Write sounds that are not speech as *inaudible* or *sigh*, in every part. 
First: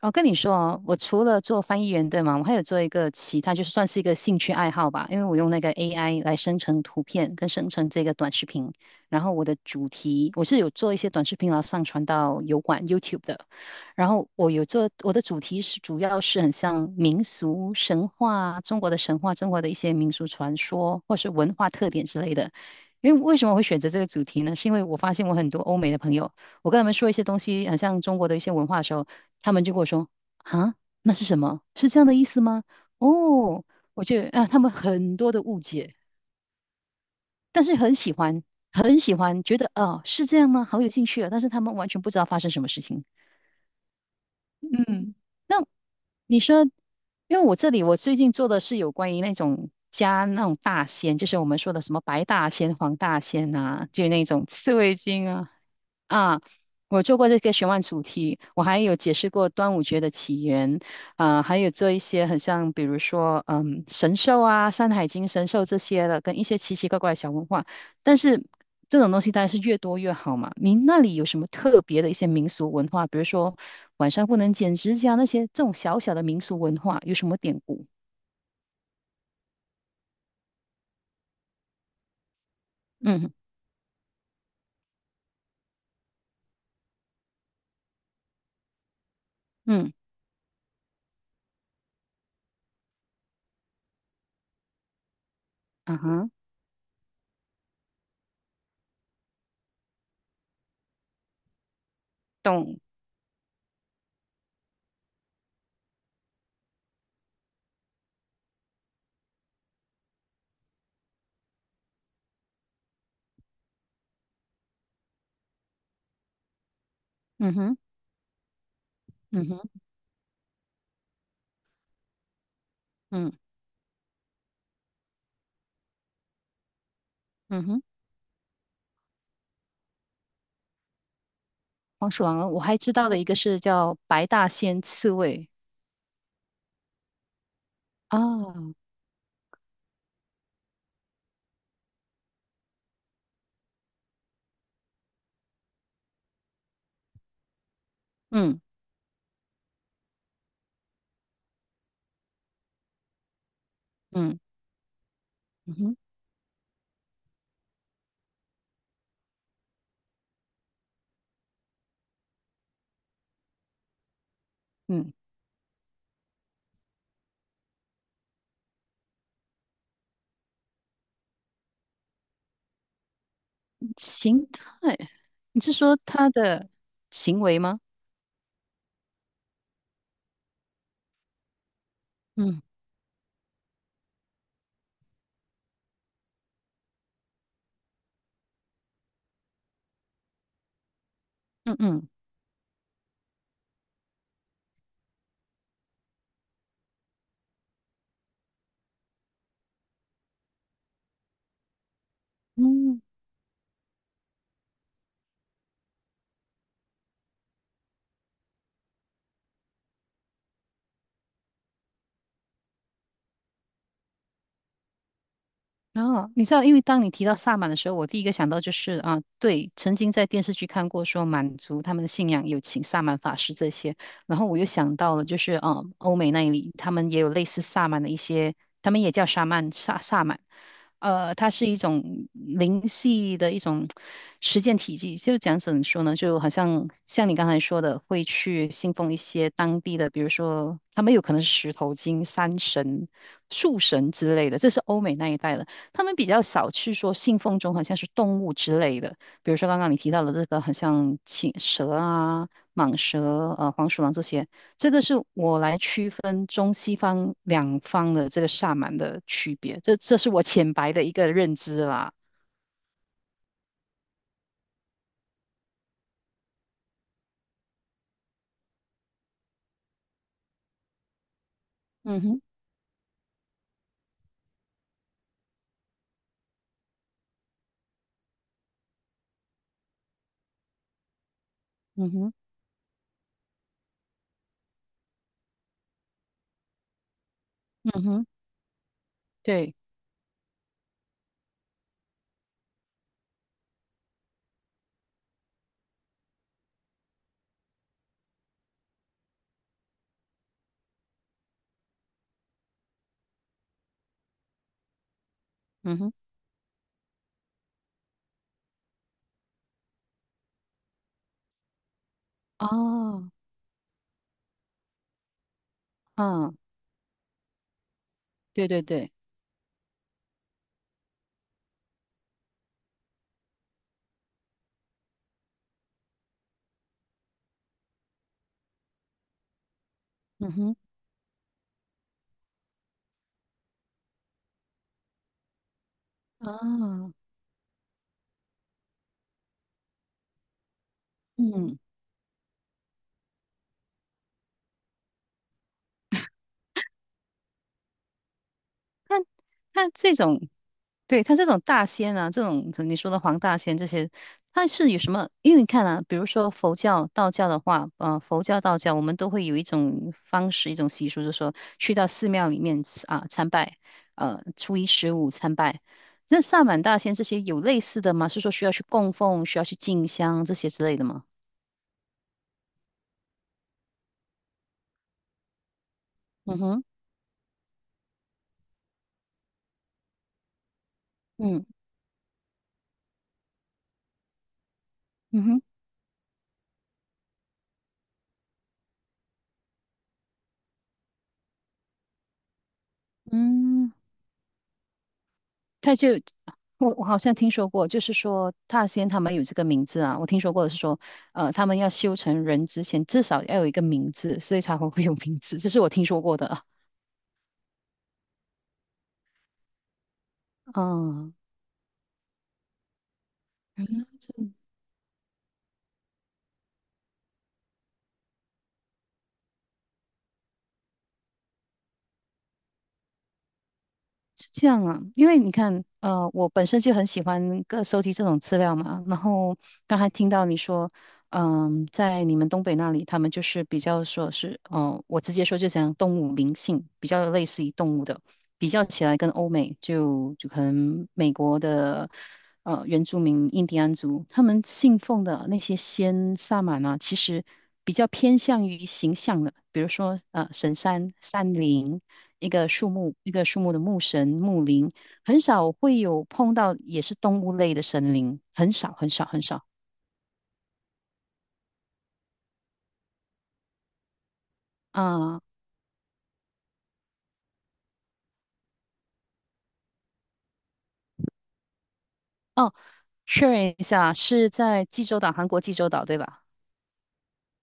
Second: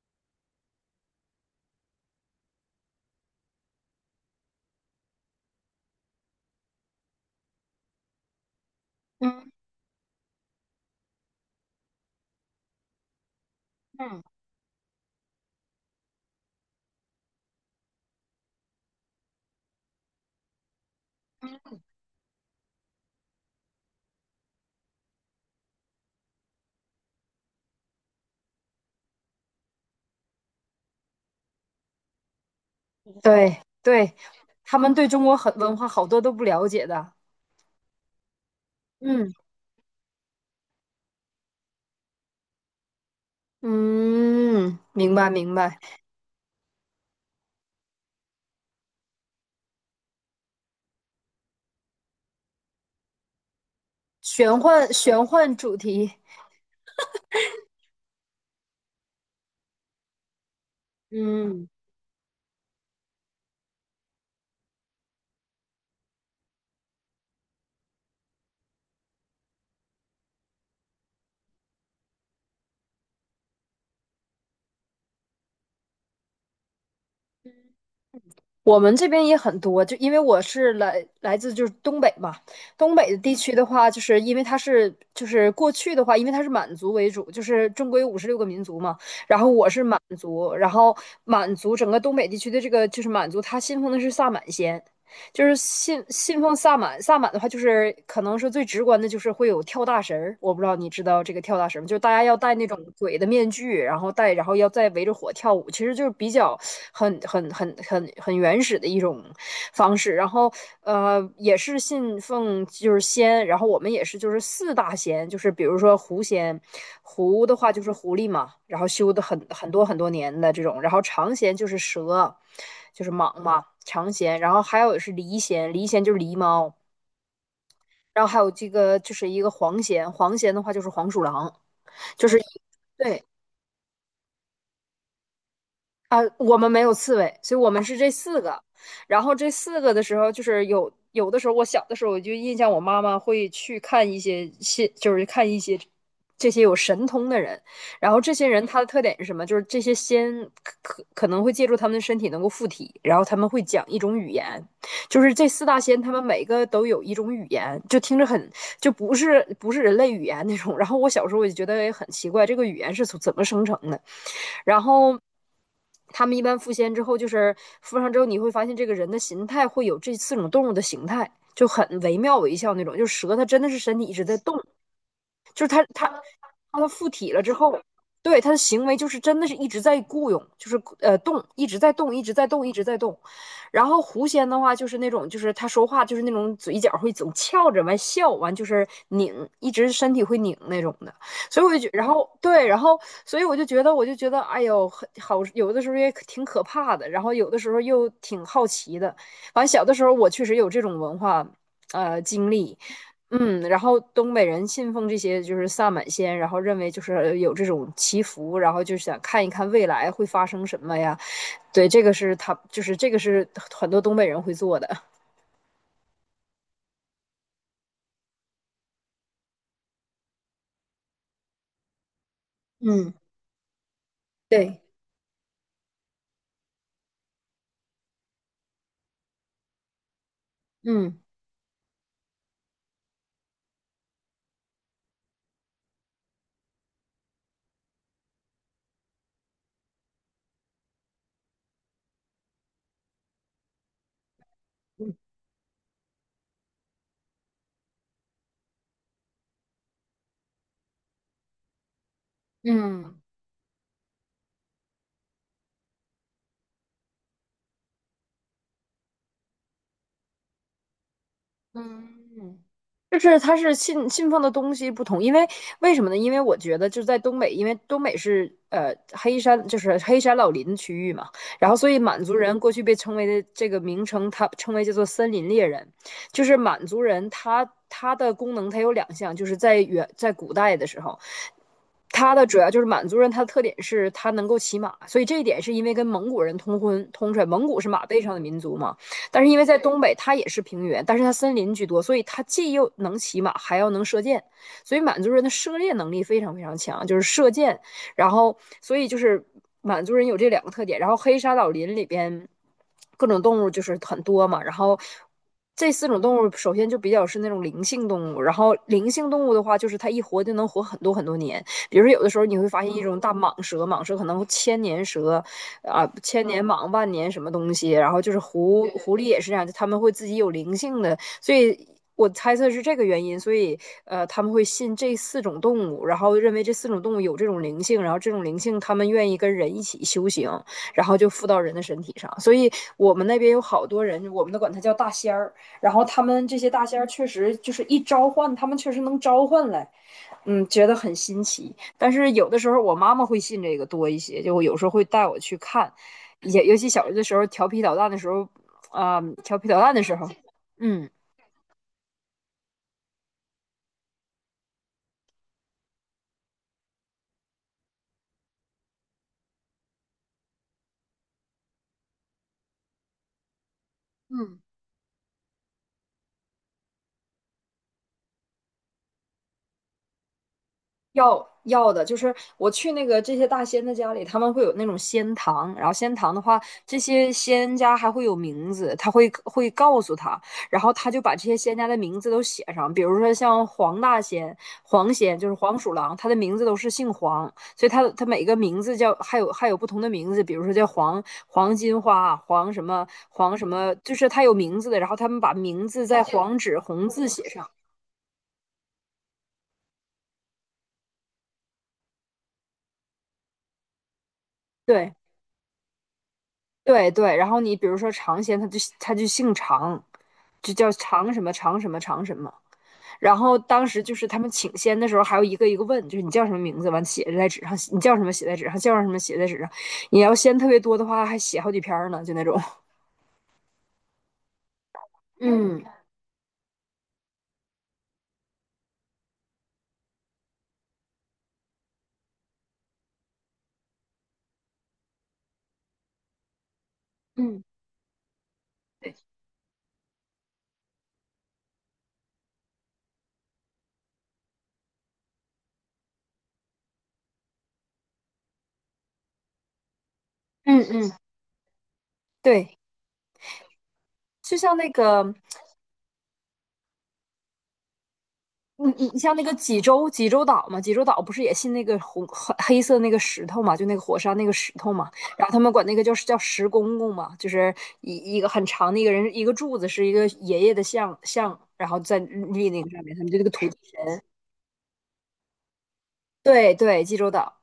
我跟你说哦，我除了做翻译员，对吗？我还有做一个其他，就是算是一个兴趣爱好吧。因为我用那个 AI 来生成图片跟生成这个短视频，然后我嗯的主题我是有做一些短视频，然后上传到油管 YouTube 的。然嗯，后我有做我的主题是主要是很像民俗神话、中国的神话、中国的一些民俗传说或是文化特点之类的。因为为什么会选择这个主题呢？是因为我发现我很多欧美的朋友，我跟他们说一些东西，很像中国的一些文化的时候。他们就跟我说："啊，那是什么？是这样的意思吗？"对哦，我对，就他们他们对很中多国的很误文化解，好多都不了解的。但是很喜欢，很喜嗯欢，觉得哦是这样吗？好有兴趣啊！但是他们完全不知道发生什么事情。嗯，明嗯。白明那白。你说，因为我这里我最近做的是有关于那种大仙，就是我们说的什么白大仙、黄大仙啊，就那种玄刺幻猬玄精啊。幻主题。啊，我做过这个玄幻主题，我还有解释过端午节的起源，啊、还嗯，有做一些很像，比如说，嗯，神兽啊，《山海经》神兽这些的，跟一些奇奇怪怪的小文化。但是这种东西当然是越多越好嘛。您那里有什么特别的一些民俗文化，比如说晚上不能剪指甲那些这种小小的民俗文化，有什么典故？我们这边也很多，就因为我是来自就是东北嘛。东北的嗯。地区的话，就是因为它是就是过去的话，因为它是满族为主，就是中国有56个民族嘛，然后我是嗯。满族。然后满族整个东北地区的这个就是满族，他信奉的是萨满仙。就是啊信哈。信奉萨满，萨满的话就是可能是最直观的，就是会有跳大神儿。我不知道你知道这个跳大神吗？就是大家要戴那种懂。鬼的面具，然后戴，然后要再围着火跳舞，其实就是比较很原始的一种方式。然后也是信奉就是仙，然后我们也是就是四大仙，就是比如说狐仙。狐嗯的话哼。就是狐狸嘛，然后修的很嗯哼。很多很多年的这种。然后长仙就是蛇，就是嗯。蟒嘛，长弦。然后还有是狸蚬，狸蚬就是狸猫。嗯哼。然后还有这个就是一个黄蚬，黄蚬的话就是黄鼠狼。黄鼠就是狼，一，我还知道的对一个是叫白大仙刺猬啊，我们没有刺猬，所以我们是这四个。啊。然后这四个的时候，就是有的时候，我小的时候我就印象，我妈妈会去看一些，就是看一些这些有神通的人。然后这些嗯。人他的特点是什么？就是这些仙可能会借助他们的身体能够附体，然后他们会讲一种语嗯。言，就是这四嗯大哼。仙他们每个都有一种语言，就听着很，就不是人类语言那种。然后我小时候我就觉得哎很奇怪，这个语言是从怎么生成的？然嗯。后他们一般附仙之后，就是附上之后，你会发现这个人的形态会有这四种动物的形态，就很惟妙惟肖那种，就是蛇它真的是身体一直在形动。态，你就是是他说他它的他附体行了之为后，吗？对他的行为就是真的是一直在雇佣，就是动，一直在动，一直在嗯。动，一直在动。然后狐仙的话就是那种，就是他说话就是那种嘴角会总翘着，完笑，完就是拧，一直身体会拧那种的。所以我嗯。就觉，然嗯。后对。然后所以我就觉得，我就觉得，哎呦，很好，有的时候也可挺可怕的，然后有的时候又挺好奇的。完，小的时候我确实有这种文化经历。嗯。嗯，然后东北人信奉这些就是萨满仙，然后认为就是有这种祈福，然后就想看一看未来会发生什么呀？对，这个是他就是这个是很多东北人会做的。然后你知道，因为当你提到萨满的时候，我第一个想到就是啊，对，曾经在电视剧看过说满族他们的信仰有请萨嗯，满法师这些，然后我又对，想到了就是啊，欧美那里他们也有类似萨满的一些，他们也叫沙曼萨满，嗯它是一种灵系的一种实践体系，就讲怎么说呢，就好像你刚才说的，会去信奉一些当地的，比如说他们有可能是石头精、山神。树神之类的，这是欧嗯美那一带的。他们比较少去说信奉中好像是动物之类的，比如说刚刚你提到的这个很像青蛇啊、蟒嗯。蛇、黄鼠狼这些，这个是我来区分中西方两方的这个萨满的区别，这是我浅白的一个认知啦。嗯，就是它是信奉的东西不同。因为为什么呢？因为我觉得就是在东北，因为东北是黑山，就是黑山老林区域嘛。然后所以嗯满族哼。人过去被称为的这个名称，它称为叫做森林猎人，就是满族人他的功能它有2项，就是在远在古代的时候，嗯他哼。的主要就是满族人，他的特点是他能够骑马，所以这一点是因为跟蒙古人通婚通出来，蒙古是嗯马背哼。上的民族嘛。但是因为对。在东北，它也是平原，但是它森林居多，所以它既又能骑马，还要能射箭，所以满族人的射猎能力非常非常强，就是射箭。然后，所以就是满族人有这2个特点。然后黑沙老林里边各种动物就是很多嘛，然后。这嗯四哼。种动物首先就比较是那种灵性动物，然后灵性动物的话，就是它一活就能活很多很多年。比如说有的时候你会发现一种哦。大蟒蛇，蟒蛇可能千年蛇啊，千啊。年蟒、万年什么东西。然后就是对对狐对。狐狸也是这样，他们会自己有灵性的，所以。我猜测是这个原因，所以他们会信这四种动物，然后认为这四种动物有这种灵性，然后这种灵性他们愿意跟人一起修行，嗯哼。然后就附到人的身体上。所以我们那边有好多人，我们都管它叫大仙儿，然后他们这些大仙儿啊。确实就是一召唤，他们确实能召唤来。嗯，觉得很新奇。嗯。但是有的时候我妈妈会信这个多一些，就有时候会带我去看，也尤其小的时候调皮捣蛋的时候，那调皮捣那蛋的时这候，种。嗯。对，它这种大仙啊，这种你说的黄大仙这些，它是有什么？因为你看啊，比如说佛教、道教的话，佛教、道教，我们都会有一种方式、一种习俗，就是说去到寺庙里面啊参拜，嗯，初一十五参拜。那萨满大仙这些有类似的吗？是说需要去供奉、需要去进香这些之类的吗？要要的，就是我去那个这些大仙的家里，他们会有那种仙堂，然后仙堂的嗯话，哼。这些仙家还会有名字，他会告诉他，然后他就把这些嗯。仙家的名字都写上，比如说像黄大仙、黄仙，嗯就是哼。黄鼠狼，他的名字都是姓黄，所以他每个名字叫还有不同的名字，比如说叫黄金花黄什么黄什嗯。么，就是他有名字的。然后他们把名他字就在黄纸我红好字像写听上，说过，就是说大仙他们有这个名字啊，我听说过的是说，呃，他们要修成人之前至少要有一个名字，所以才会会对。有名字，这是我听说过的啊。对对。然后你比如说尝鲜，他就他就姓常，就叫常嗯。什么常什么常什么。然后当时就是他们请仙的时候，还要一个一个问，就是你叫什么名字，完写在纸上，你叫什么写在纸上，叫什么写在纸上。你要仙特别多的话，还写好几篇儿呢，就那种。*laughs* 是这样啊，因为你嗯看，呃，我本身就很喜欢各收集这种资料嘛，然后刚才听到你说。嗯，在你们东北那里，他们就是比较说是，嗯、我直接说就讲动物灵性，比较类嗯，似于动物的，比较起对。来跟欧美就可能美国的。原住民印第安族，他们信奉的那些仙萨满啊，其实比较偏向于形象的，比如说神嗯嗯，山、山林，一个对。树木，一个树木的木神、就木像那灵，个很少会有碰到也是动物类的神灵，很你少你很你少像那很个少。济州岛嘛，济州岛不是也信那个红黑色那个石头嘛，就那个火山那个石头嘛。啊、然后他们管那个叫石公公嘛，就是一个很长的一个人一个柱子是一个爷爷的像，然后在立哦，那个上面，他们就那确个土认地一下，神。是在济州岛，韩国济州岛对吧？对对，济州岛。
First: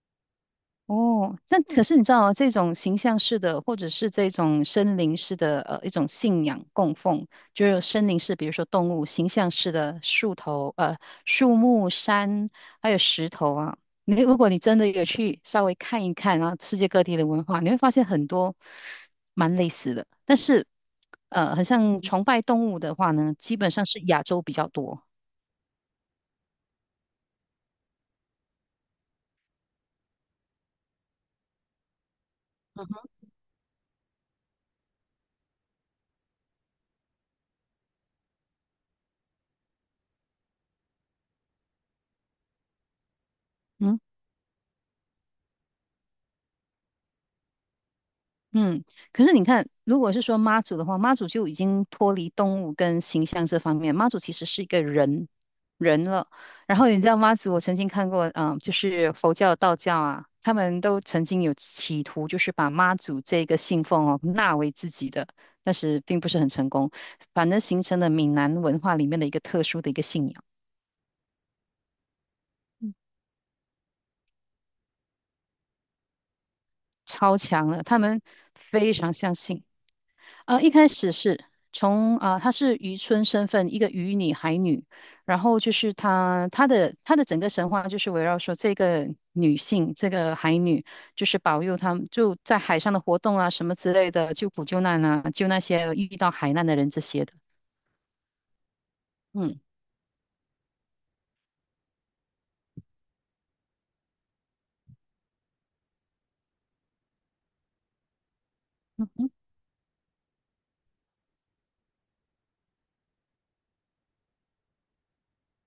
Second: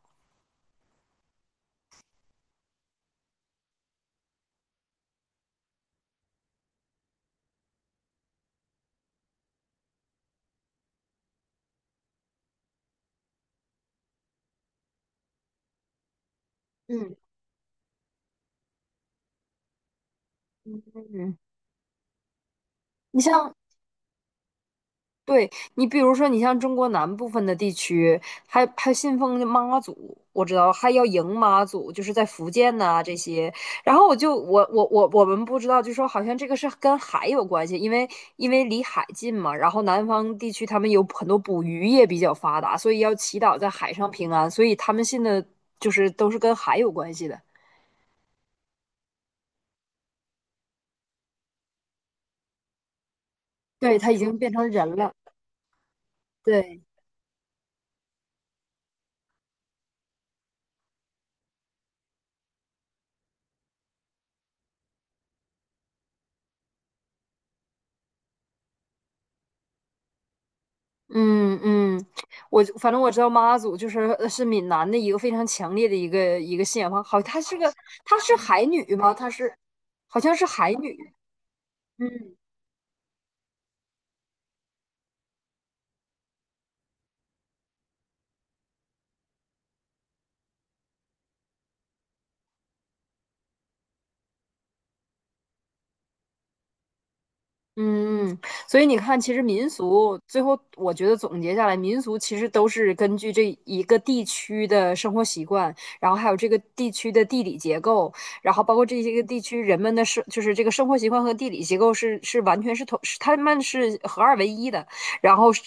哦，那可是你知道啊这种形象式的，或者是这种森林式的，一种信仰供奉，就是森林式，比如说动物形象式的树头，树木、山，还有石头啊。你如果你真的有去稍微看一看啊，世界各地的文化，你会发现很多蛮类似的。但是，嗯。很像崇拜动物的话你呢，像基本上是亚洲比较多。对，你比如说，你像中国南部分的地区，还信奉妈祖，我知道还要迎妈祖，就是在福建呐、这些。然后我就我我我我们不知道，就说好像这个是跟海有关系，因为因为离海近嘛。然后南方地区他们有很多捕鱼业比较发达，所以要祈祷在海嗯。上平安，所以他们信的就是都是跟海有关系的。嗯，可是你看，如果是说妈祖的话，妈祖就已经脱离动物跟形象这方面，对，妈他已祖其经实变是一成个人了。人。人了。然对。后你知道妈祖，我曾经看过，嗯、就是佛教、道教啊，他们都曾经有企图，就是把妈祖这个信奉哦纳为自己的，但是并不是很成功，反而形成了闽南文化里面的一个特殊的一个信仰，嗯嗯，我反正我知道妈祖就是是闽南的一个非常强烈的一个信仰方，好，超她是个，强了，他她们是海非女吗？常她相是信。好像是一海开女。始是嗯。她是渔村身份，一个渔女、海女，然后就是她的整个神话就是围绕说这个女性，这个海女，就是保佑他们就在海上的活动啊，什么之类的，救苦救难啊，救那些遇到海难的人这些的。嗯，嗯。所以你看，其实嗯。民俗最后，我觉得总结下来，民俗其实都是根据这一个地区的生活习惯，然后还有这个地区的地理结构，然后包括这嗯些个哼。地区人们的生，就是这个生活习惯和地理结构是完全是同，是他们是合二为一的，然后是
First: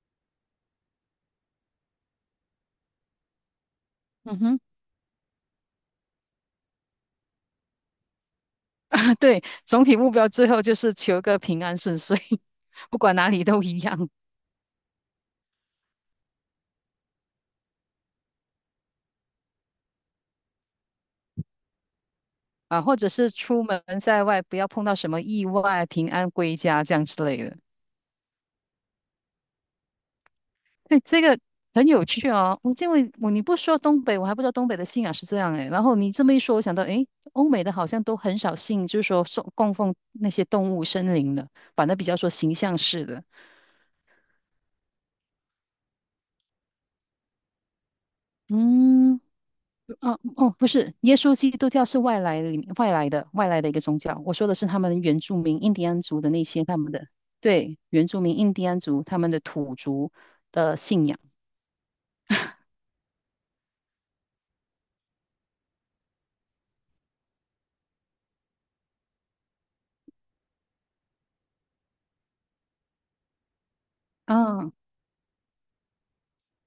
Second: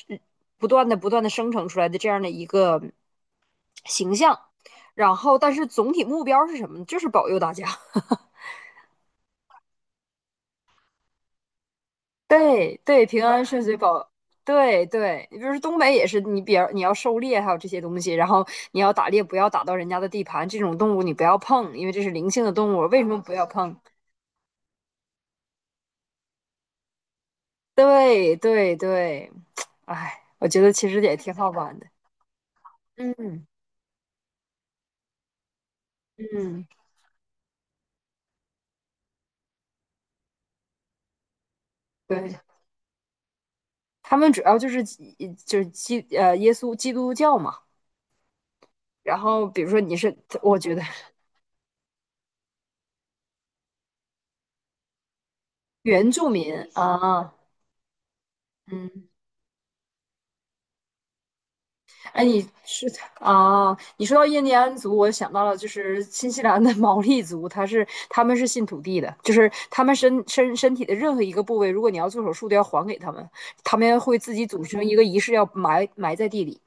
不断的生成出来的这样的一个形象，嗯哼。然后但是总体目标是什么呢？就是保佑大家。*laughs* 对，总体目标最后就是求个平安顺遂，对 *laughs* 不对，管平哪安里顺都遂一样保，对对，你比如说东北也是，你比如你要狩猎，还有这些东西，然后你要打猎，不要打到人家的地盘，这种动物你不要碰，因为这是灵性的动物，啊，或为什者么是不要出碰？门在外不要碰到什么意外，平安归家这样之类的。对对对。哎，我觉得其对，实也这挺个好玩的。很有趣哦。因为你嗯不说东北，我还不知道东北的信仰是这样诶。然后你这么一说，我嗯，想到诶，欧美的好像都很少信，就是说送供奉那些动物、森林的，反正比较说对，形象式的。他们主要就是基，就是基耶稣基督教嘛。然嗯，后比如说你是，哦哦，我不觉得是，耶稣基督教是外来的一个宗教。我说的是他们原住民印第安原族住的那民些他们的，啊，对，原住民印第安族嗯。他们的土族的信仰哎，你是，啊？你说到印第安族，我想到了就是新西兰的 *laughs* 毛利族，他是他们是信土地的，就是他们身体的任何一个部位，如果你要做手术，都要还给他们，他们会自己组啊。成一个仪式，要埋在地里。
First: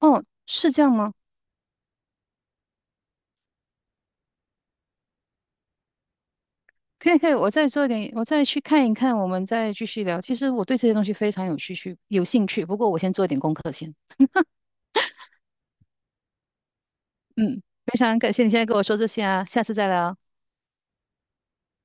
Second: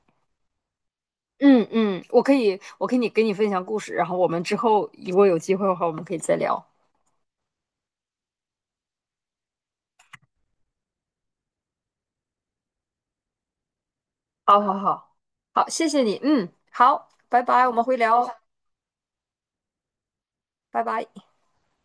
哦，是这样吗？嗯嗯，我可以，我可以给你分享故事，然后我们之后如果有机会的话，我们可以再聊。可以可以，我再做点，我再去看一看，我们再继续聊。其实我对这些东西非常有兴趣。不过我先做点功课先。好好好，好，谢谢你。嗯，好，拜嗯，拜，我们会非常聊感哦，谢你现在跟我说这些啊，下次再聊。拜拜。好吗？